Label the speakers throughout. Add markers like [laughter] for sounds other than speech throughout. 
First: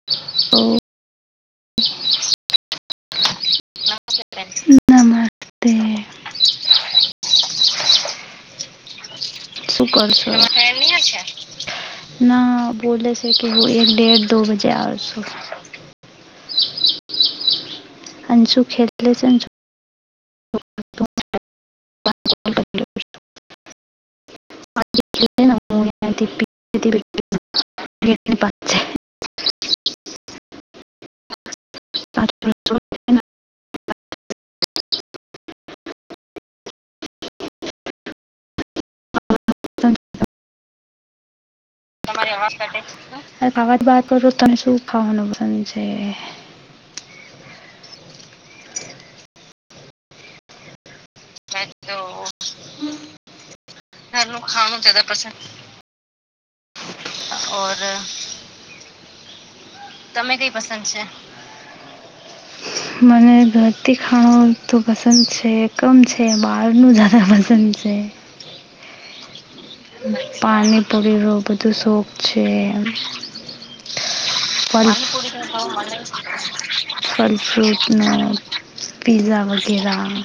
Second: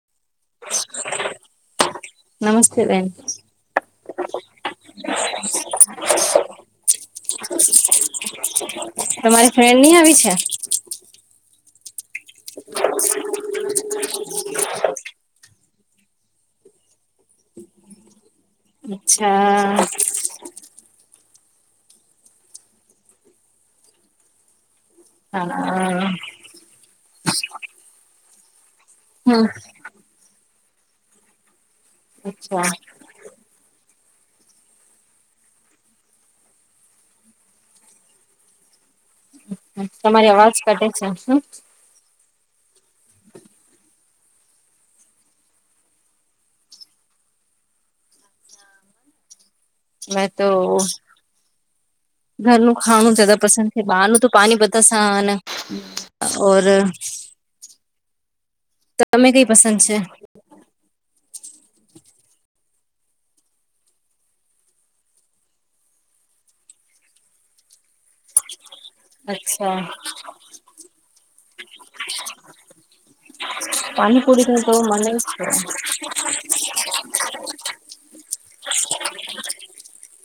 Speaker 1: [inaudible]
Speaker 2: નમસ્તે બેન.
Speaker 1: નમસ્તે.
Speaker 2: તમારે [unintelligible]
Speaker 1: [unintelligible] ના બોલેલે છે કે હું એક ડેઢ દ બજે આવ છો. અને શું ખેડલે છે
Speaker 2: અચ્છા
Speaker 1: [unintelligible] આજે ખેલે ને
Speaker 2: હા
Speaker 1: હું
Speaker 2: હા.
Speaker 1: અહીંયાથી [unintelligible]
Speaker 2: હમ્મ.
Speaker 1: પાછળ
Speaker 2: અચ્છા.
Speaker 1: છું. અને તમે-
Speaker 2: તમારી અવાજ કઢે છે હમ.
Speaker 1: [unintelligible]
Speaker 2: મે તો
Speaker 1: બ તો [unintelligible]
Speaker 2: ઘરનું ખાણ જ પસંદ છે બહારનું તો પાણી
Speaker 1: ખાવાનું જ્યાદા
Speaker 2: બધતાસાન, ઓર
Speaker 1: ઓર
Speaker 2: તમે કઈ પસંદ છે?
Speaker 1: અમે કઈ પસંદ છે [unintelligible] મને રતી ખાણો તો પસંદ છે કમ છે બહારનું જ પ તજે [unintelligible]
Speaker 2: અચ્છા.
Speaker 1: પાણી પીરો બધું શોખ છે.
Speaker 2: પાણીપુરી નું તો
Speaker 1: પ
Speaker 2: મને છે
Speaker 1: [unintelligible] ફલ ફ્રૂટ ન પઝ્ઝા વગેરહ.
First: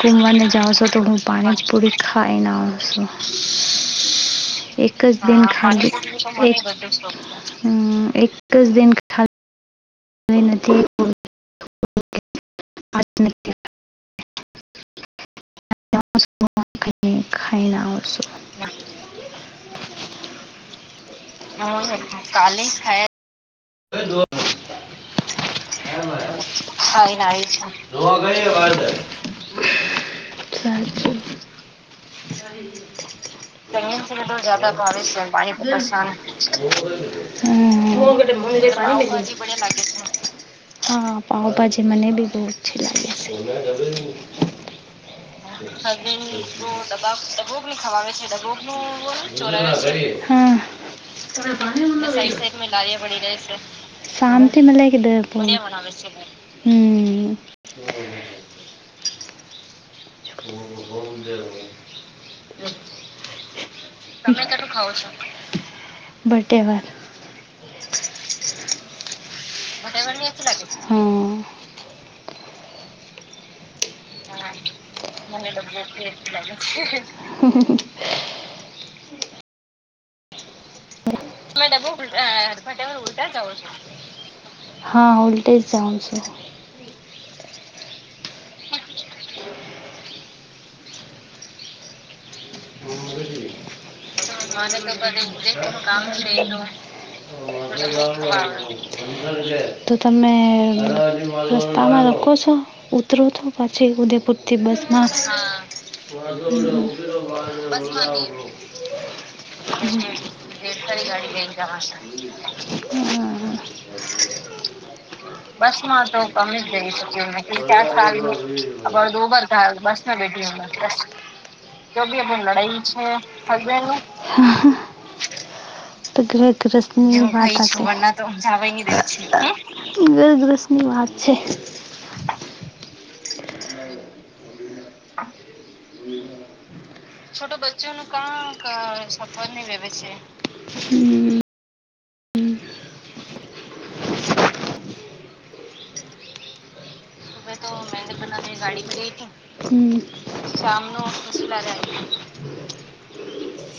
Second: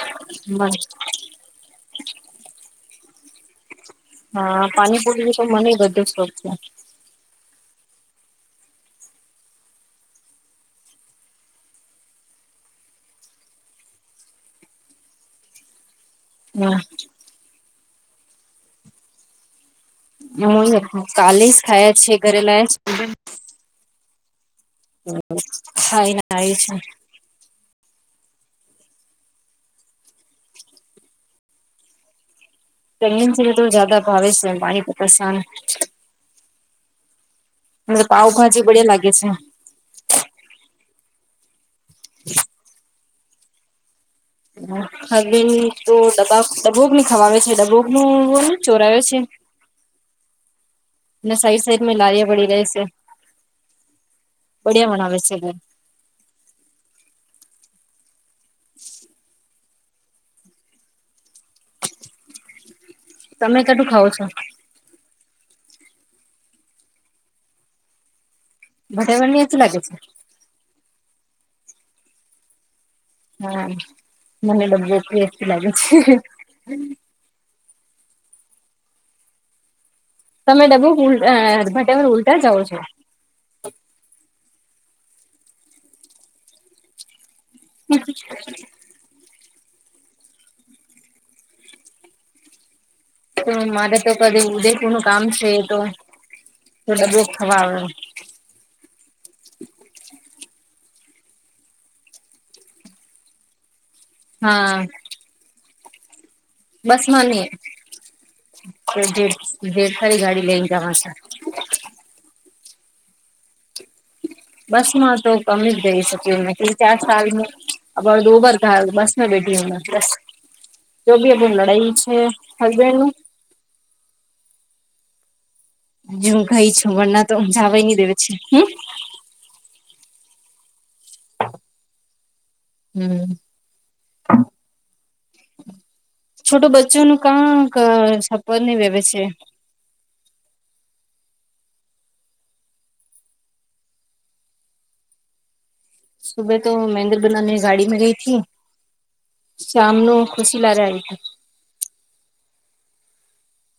Speaker 1: ઘુમવારને જા છો તો ઘ હું પાણી જ પરીખા એને છો.
Speaker 2: હા
Speaker 1: એક જ
Speaker 2: પાણીપુરી નું
Speaker 1: દિન
Speaker 2: તો મને
Speaker 1: ખાડી
Speaker 2: બધો શોખ છે
Speaker 1: એક હમ, એક જ દન નથી [unintelligible]
Speaker 2: હા.
Speaker 1: ખાઈના આવસો.
Speaker 2: હમ કાલેસ ખાયા છે ઘરે લા
Speaker 1: દર [unintelligible]
Speaker 2: હા એ આવી છે.
Speaker 1: ગ [unintelligible] સાચું,
Speaker 2: પ્રેગ્નેન્સીમાં
Speaker 1: તો જ બિશ
Speaker 2: જ્યાદા ભાવે છે પાણી પતાસાન મને પાવભાજી
Speaker 1: પાણીશ
Speaker 2: બઢિયા લાગે છે.
Speaker 1: [unintelligible] [inaudible] હા પાવ ભાજી મને ભી બહુ અચ્છી લાગે છે.
Speaker 2: હ હવેન તો દબાવ દબોક ને [unintelligible]
Speaker 1: ોગ
Speaker 2: છે.
Speaker 1: ખ
Speaker 2: ને સાઈડ સાઈડ મે લારીયા પડી રહે
Speaker 1: છે [unintelligible] શાંતિ મલા
Speaker 2: બઢિયા
Speaker 1: ક
Speaker 2: બનાવે છે ઘર
Speaker 1: [unintelligible] હમ.
Speaker 2: અચ [unintelligible] તમે કટું ખાવ છો?
Speaker 1: તમે કું ખાવ છો [unintelligible] બટેવાર,
Speaker 2: બધાવ ચું લાગે છે [unintelligible]
Speaker 1: હમ.
Speaker 2: હા મને ડબી એ લાગ છે.
Speaker 1: હમ હ હ,
Speaker 2: તમે ડબો ઉલ ભટમર ઉલટા જા [unintelligible] ઓ છો
Speaker 1: હા વલ્ટેજ જઉ છે [unintelligible]
Speaker 2: મ [inaudible] તો મારે તો કદી
Speaker 1: હા
Speaker 2: ઉદયપુર નું કામ છે તો
Speaker 1: [inaudible] કામ છે.
Speaker 2: તો ડબ્બોક ખવા આવે
Speaker 1: તો તમે રસ્તામાં રાખો છો, ઉતરો પાછી ઉદેપુરથી
Speaker 2: હા
Speaker 1: બસ માં,
Speaker 2: મને..
Speaker 1: બસારી ગાડી ગ
Speaker 2: જેઠ ખરી ગાડી લઈને જવા છે.
Speaker 1: જા [unintelligible] હ
Speaker 2: બસમાં તો કમ જ જઈ
Speaker 1: બસ તો
Speaker 2: શકી મે
Speaker 1: કમી જ જઈ
Speaker 2: ચાર સાલ મે
Speaker 1: શકે ત્યાં
Speaker 2: અબાર દો બાર બસ
Speaker 1: સારી
Speaker 2: મે
Speaker 1: દોબર,
Speaker 2: બેઠી હું મે
Speaker 1: બસ ના બેઠી માસ
Speaker 2: જો બી અ લડાઈ
Speaker 1: તો
Speaker 2: છે
Speaker 1: બી બુ લડાઈ
Speaker 2: હસબેન્ડ
Speaker 1: છે,
Speaker 2: નું
Speaker 1: [unintelligible] [inaudible] તો ગ
Speaker 2: જ હું
Speaker 1: રસ
Speaker 2: ગઈ છું વરના તો
Speaker 1: વા [unintelligible]
Speaker 2: જવાય નહી દેવે છે હમ
Speaker 1: ઘરઘરની વાત છે.
Speaker 2: હમ. છોટે બચ્ચો નું સપર નહી આવે છે.
Speaker 1: ન ભવે છે [unintelligible] હમ. હમ. [inaudible] [unintelligible]
Speaker 2: સુબે તો મહેન્દ્ર
Speaker 1: અચ્છા
Speaker 2: બનાની ગાડી મે ગઈ થી શામ ન ખુશી લારે આવી હતી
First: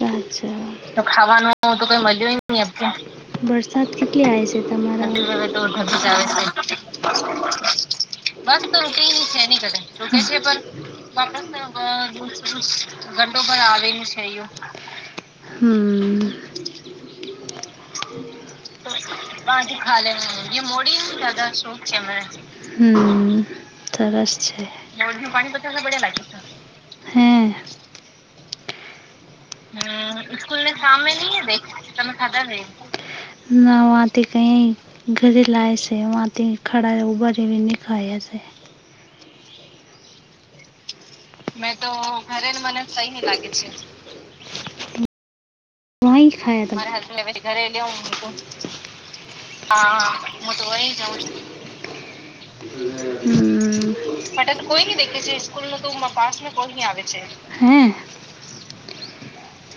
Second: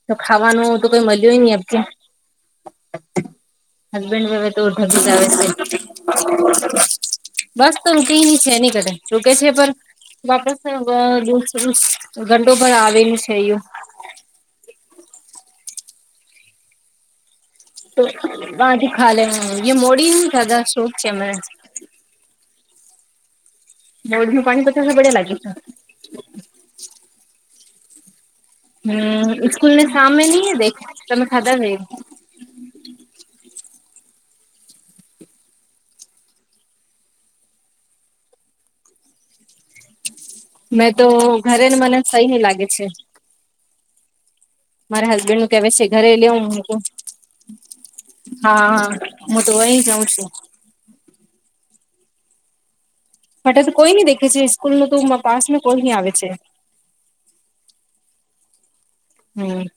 Speaker 2: તો ખાવાનું
Speaker 1: તો
Speaker 2: કઈ મળ્યું ય નહી
Speaker 1: ખાવાનું
Speaker 2: અબકે
Speaker 1: તો કઈ મળ્યું નહી વરસાદ કેટલી
Speaker 2: હસબેન્ડ
Speaker 1: આવે
Speaker 2: હવે
Speaker 1: છે.
Speaker 2: તો ઢગી
Speaker 1: તમારા
Speaker 2: જ આવે
Speaker 1: હવે
Speaker 2: છે
Speaker 1: તોઢ જ આવે છે.
Speaker 2: બસ તો રૂટીન છે
Speaker 1: બસ
Speaker 2: નની
Speaker 1: તો
Speaker 2: કટે
Speaker 1: રોટીની
Speaker 2: રૂકે
Speaker 1: છે નાની
Speaker 2: પર
Speaker 1: કદ રોટી છે
Speaker 2: વાપસ
Speaker 1: પણ બાપ,
Speaker 2: ઘંટો ભર આવેલું છે એવું
Speaker 1: ગડોબર આવેનું છે અયા, હમ. [unintelligible] લે
Speaker 2: છે
Speaker 1: મોડી
Speaker 2: મને
Speaker 1: [unintelligible] છે મે. હમ્મ
Speaker 2: મોડ
Speaker 1: સરસ
Speaker 2: નું પાણી
Speaker 1: છે.
Speaker 2: પતા બડે લાગે છે
Speaker 1: [unintelligible] હે
Speaker 2: હમ્મ સ્કૂલ ને સામે નઈ દેખ
Speaker 1: સામે
Speaker 2: તમે
Speaker 1: નહી
Speaker 2: ખાધા
Speaker 1: દેખ
Speaker 2: નઈ
Speaker 1: ના વાથી કઈ, ઘરે લાય છે વાથી ખડા ઉભારેની ખાયા છે.
Speaker 2: મેં તો ઘરેને મને સઈ નહી લાગે છે. મારા હસબેન્ડ, કે છે ઘરે લેવ હ તો
Speaker 1: ઘરે લેવું હતું
Speaker 2: હા હા હું તો વહી જાઉં છું.
Speaker 1: [unintelligible]
Speaker 2: ફટા તો કોઈ નઈ દેખે છે
Speaker 1: બટ
Speaker 2: સ્કૂલ
Speaker 1: કોઈ ન
Speaker 2: તો
Speaker 1: દેખે છે
Speaker 2: પાસ મે
Speaker 1: સ્કૂલનુ
Speaker 2: કોઈ
Speaker 1: તો
Speaker 2: નઈ આવે છે
Speaker 1: [inaudible] કોલની આવે છે હે
Speaker 2: હમ,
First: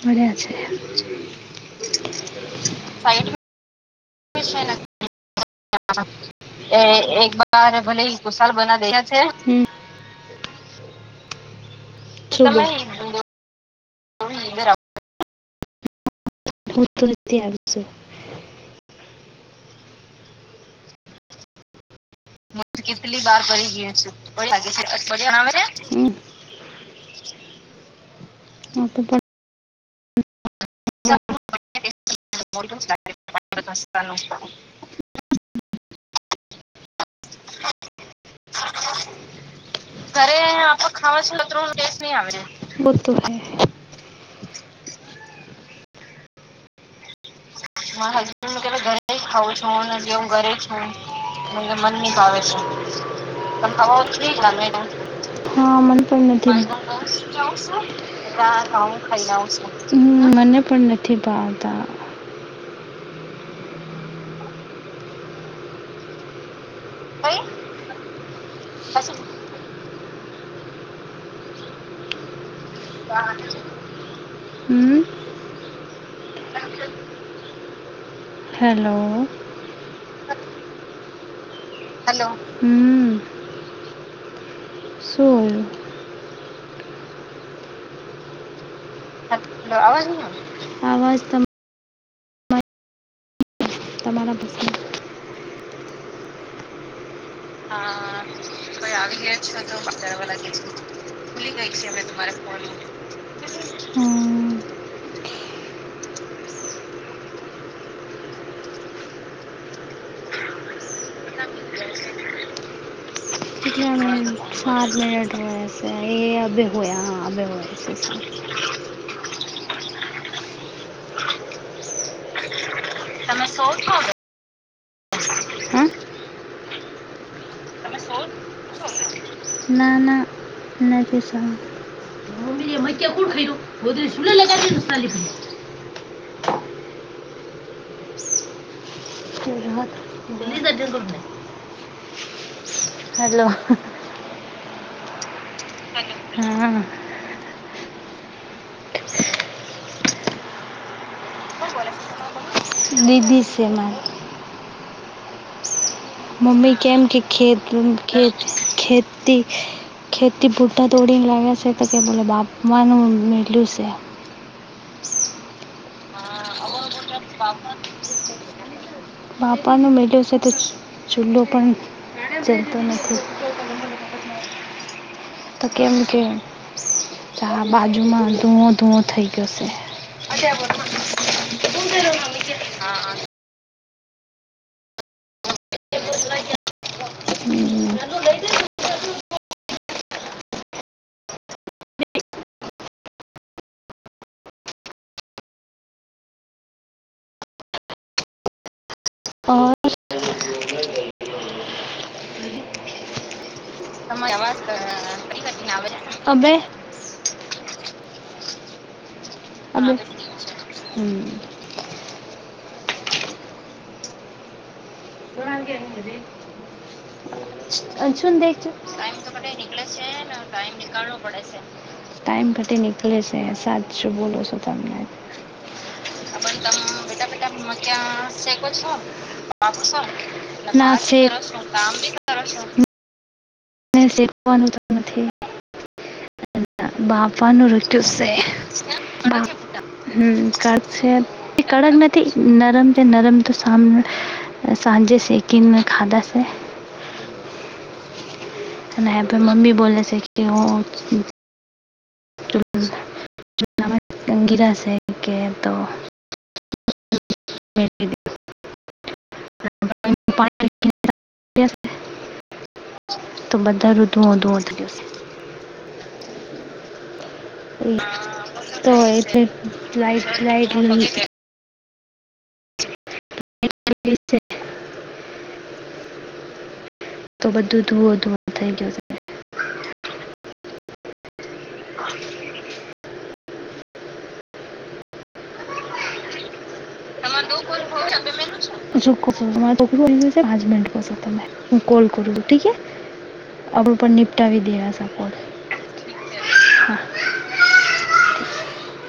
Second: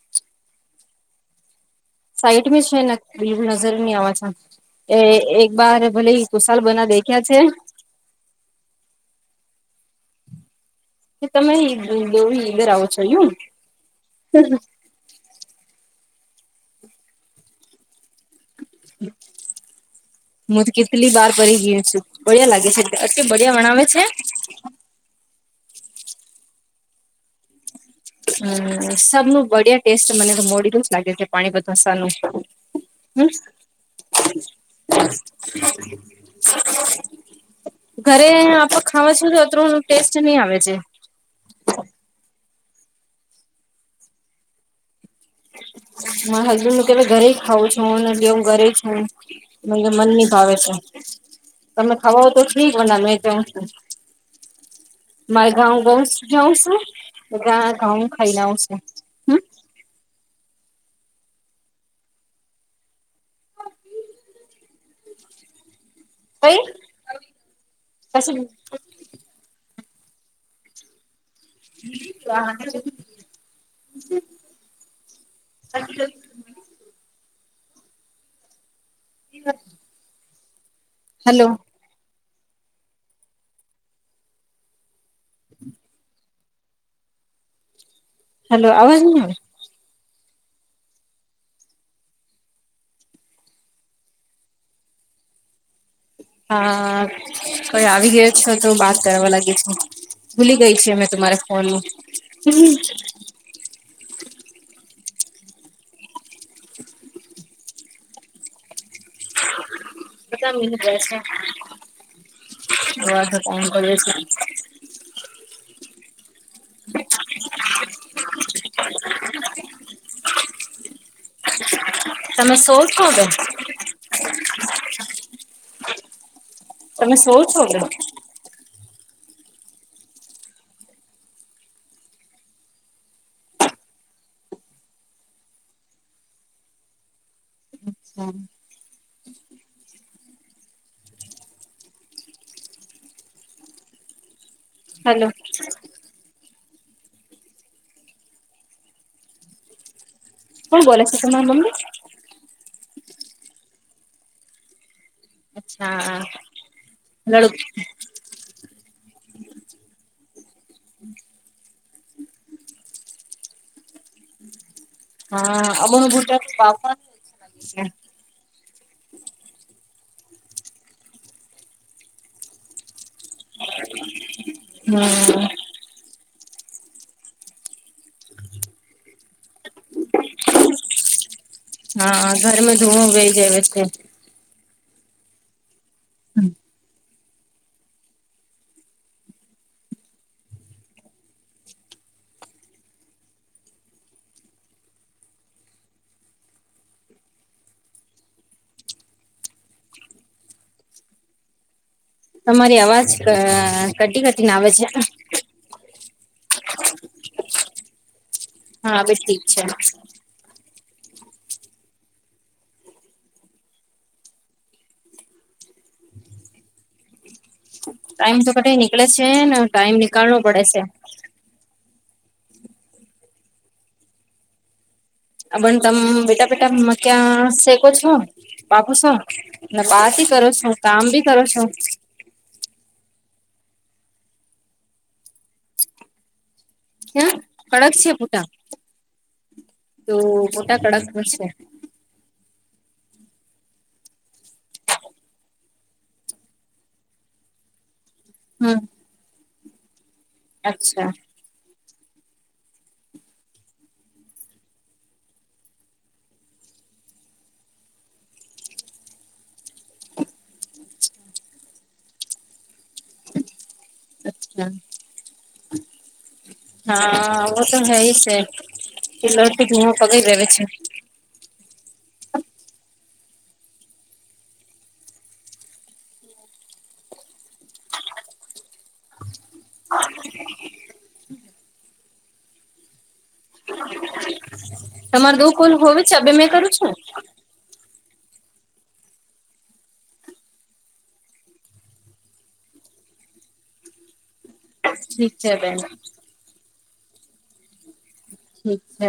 Speaker 1: ફર્યા છે
Speaker 2: સાઈટ મે છે ને ગ્રીન નજર ની આવે છે એ એક બાર ભલે કુશાલ
Speaker 1: એ
Speaker 2: બના દે ખ્યા
Speaker 1: એક
Speaker 2: છે.
Speaker 1: બાર ભલે કુશાલ બના દેયા છે.
Speaker 2: કે તમે અ દોરી
Speaker 1: શું તમે
Speaker 2: ઈધર આવો
Speaker 1: બોલ?
Speaker 2: છો યું
Speaker 1: ઈ
Speaker 2: [unintelligible]
Speaker 1: ઇધર [unintelligible] આવે છે
Speaker 2: હું તો કેટલી બાર પડી ગયો છું બળિયા લાગે છે, એટલી બળિયા વણાવે છે?
Speaker 1: [unintelligible] આગ [inaudible]
Speaker 2: હમ્મ સબનું બડિયા ટેસ્ટ મને તો મોડી તુચ્છ લાગે
Speaker 1: પણ
Speaker 2: છે પાણી બધા સાનુ
Speaker 1: મોટું ઘરે
Speaker 2: [inaudible] ઘરે આપડ ખાવા છું તો તણ ટેસ્ટ ની આવે છે.
Speaker 1: આપણે ખાવા [unintelligible] ટેસ્ટ નહી આવે [unintelligible]
Speaker 2: મારા હસબેન્ડ નું પેલા ઘરે ખાઉં છું ને જેવું
Speaker 1: મને
Speaker 2: ઘરે
Speaker 1: કે
Speaker 2: છું
Speaker 1: જ
Speaker 2: મને મનની ભાવે છે
Speaker 1: એટલે મન
Speaker 2: તમે
Speaker 1: ની
Speaker 2: ખાવાઓ
Speaker 1: ભાવે
Speaker 2: તો
Speaker 1: છે
Speaker 2: ઠીક પણ અમે જાઉં છું
Speaker 1: પણ ખવા નુ જોઈએ ને
Speaker 2: મારે ગાઉ
Speaker 1: હા
Speaker 2: ગઉ
Speaker 1: મન પણ
Speaker 2: જાઉં
Speaker 1: નથી
Speaker 2: છું ઘઉં ખાઈને આવું છું હમ
Speaker 1: હમ મને પણ નથી ભાવતા
Speaker 2: કઈ
Speaker 1: કઈ,
Speaker 2: પછી
Speaker 1: કશું
Speaker 2: [unintelligible]
Speaker 1: હમ્મ હેલો.
Speaker 2: [inaudible]
Speaker 1: હ [inaudible]
Speaker 2: હાલો.
Speaker 1: હાલો, હમ્મ શું
Speaker 2: હલો આવાજ ન
Speaker 1: હ આવાજ ની આવતો તો, અવાજ ત તમારા પસંદ
Speaker 2: હા. કોઈ આવી
Speaker 1: હા
Speaker 2: ગયો છો તો બાત કરવા લાગી છે,
Speaker 1: લાગે
Speaker 2: ભૂલી ગઈ
Speaker 1: છે
Speaker 2: છી અમે તમારે ફોન.
Speaker 1: તમારે ફોન
Speaker 2: હમ.
Speaker 1: હમ.
Speaker 2: પતા મને બેસ [unintelligible]
Speaker 1: હ [inaudible]
Speaker 2: બ [unintelligible]
Speaker 1: તલા મ સાત મિનટ હો છે એ અભ હોયા હા અભ હો છે સાત [unintelligible] હ [inaudible]
Speaker 2: તમે શો કો કે?
Speaker 1: સૌ છ [unintelligible] હા?
Speaker 2: તમે શો છો ને?
Speaker 1: નાના, નાઢસ. મમ્મી એ મ્યા કોણ ખાઈ્યું ગોધ સુલે લગાીાલી પ [unintelligible]
Speaker 2: હા.
Speaker 1: હેલો.
Speaker 2: હલો.
Speaker 1: હા.
Speaker 2: કોણ બોલાલો છે ત તમા મમ્મી?
Speaker 1: દીદી છે મારી.
Speaker 2: અચ્છા.
Speaker 1: મમ્મી કેમ કે
Speaker 2: લડ
Speaker 1: ખેત ખ ખેતી. ખેતી બુઢા દોડીને લાવ્યા છે તો કે બોલે બાપમાનું મેલ્યું છે.
Speaker 2: હામ ગુટરાપા [unintelligible]
Speaker 1: બાપાનો મેળો છે તો ચૂલો પણ જતો નથી.
Speaker 2: હા.
Speaker 1: તો કેમ કે ચાર બાજુમાં ધૂવો ધૂવો થઈ ગયોશે. હ આો તંધરો
Speaker 2: હા
Speaker 1: બીજે
Speaker 2: ઘરમાં
Speaker 1: હ
Speaker 2: ધુઓ
Speaker 1: [unintelligible]
Speaker 2: વહી જાય છે.
Speaker 1: હમ. હા.
Speaker 2: તમારી અવાજ કટી કટી ના આવે છે.
Speaker 1: તબ [unintelligible]
Speaker 2: હા અવે છે.
Speaker 1: આમ હમ. બ કેે [unintelligible] ું
Speaker 2: ટાઈમ તો
Speaker 1: દેખ
Speaker 2: કટે નીકળે
Speaker 1: ટાઈમ
Speaker 2: છે
Speaker 1: તો
Speaker 2: ને
Speaker 1: નીકળે
Speaker 2: ટાઈમ
Speaker 1: છેને
Speaker 2: નીકાળવો પડે
Speaker 1: ટાઈમ
Speaker 2: છે.
Speaker 1: નીકળવો પડે છે [unintelligible] ટાઈમ ખાતી નીકળે છે સાચું બોલો છો તમને.
Speaker 2: આ બ તમે બેટા પ
Speaker 1: આપણે
Speaker 2: બેટા ક્યાં શેકો છો, બાપુ શું. એટલે
Speaker 1: બાપુ છો
Speaker 2: બાસ કરો છો
Speaker 1: ને ના,
Speaker 2: કામ
Speaker 1: વાત છે.
Speaker 2: ભી કરો છો.
Speaker 1: [unintelligible] સેનું તો નથી.
Speaker 2: હે
Speaker 1: બાપાનું
Speaker 2: કડક
Speaker 1: રક્યું છે.
Speaker 2: પોટા તો
Speaker 1: હમ કર
Speaker 2: પોટા
Speaker 1: છે,
Speaker 2: કડક
Speaker 1: કડક તે નરમ છે નરમ તો સાને, સાંજે સેકીંગને ખાધા છે.
Speaker 2: હા.
Speaker 1: છે અને ના આપ મમ્મી બોલલે છે કે હ ગીરાશે કે તો [unintelligible] પાણી રહેશે તો બધા ઋતુ ઓઊંધ [unintelligible]
Speaker 2: અચ્છા હા વો તો હે ઈ છે
Speaker 1: [unintelligible]
Speaker 2: પિલરથી ધુઓ પગઈ
Speaker 1: લઇટ
Speaker 2: રહે છે
Speaker 1: લઇટ [unintelligible] તો બધું ધુવો ધુ થઈ ગયો હસે. [inaudible]
Speaker 2: તમાર દોઉ કોલ હોવે છે હવે મેં કરું છું.
Speaker 1: [unintelligible] [unintelligible] આપડું પણ નિપટાવી દેવા.
Speaker 2: ઠીક છે બેન ઠીક છે.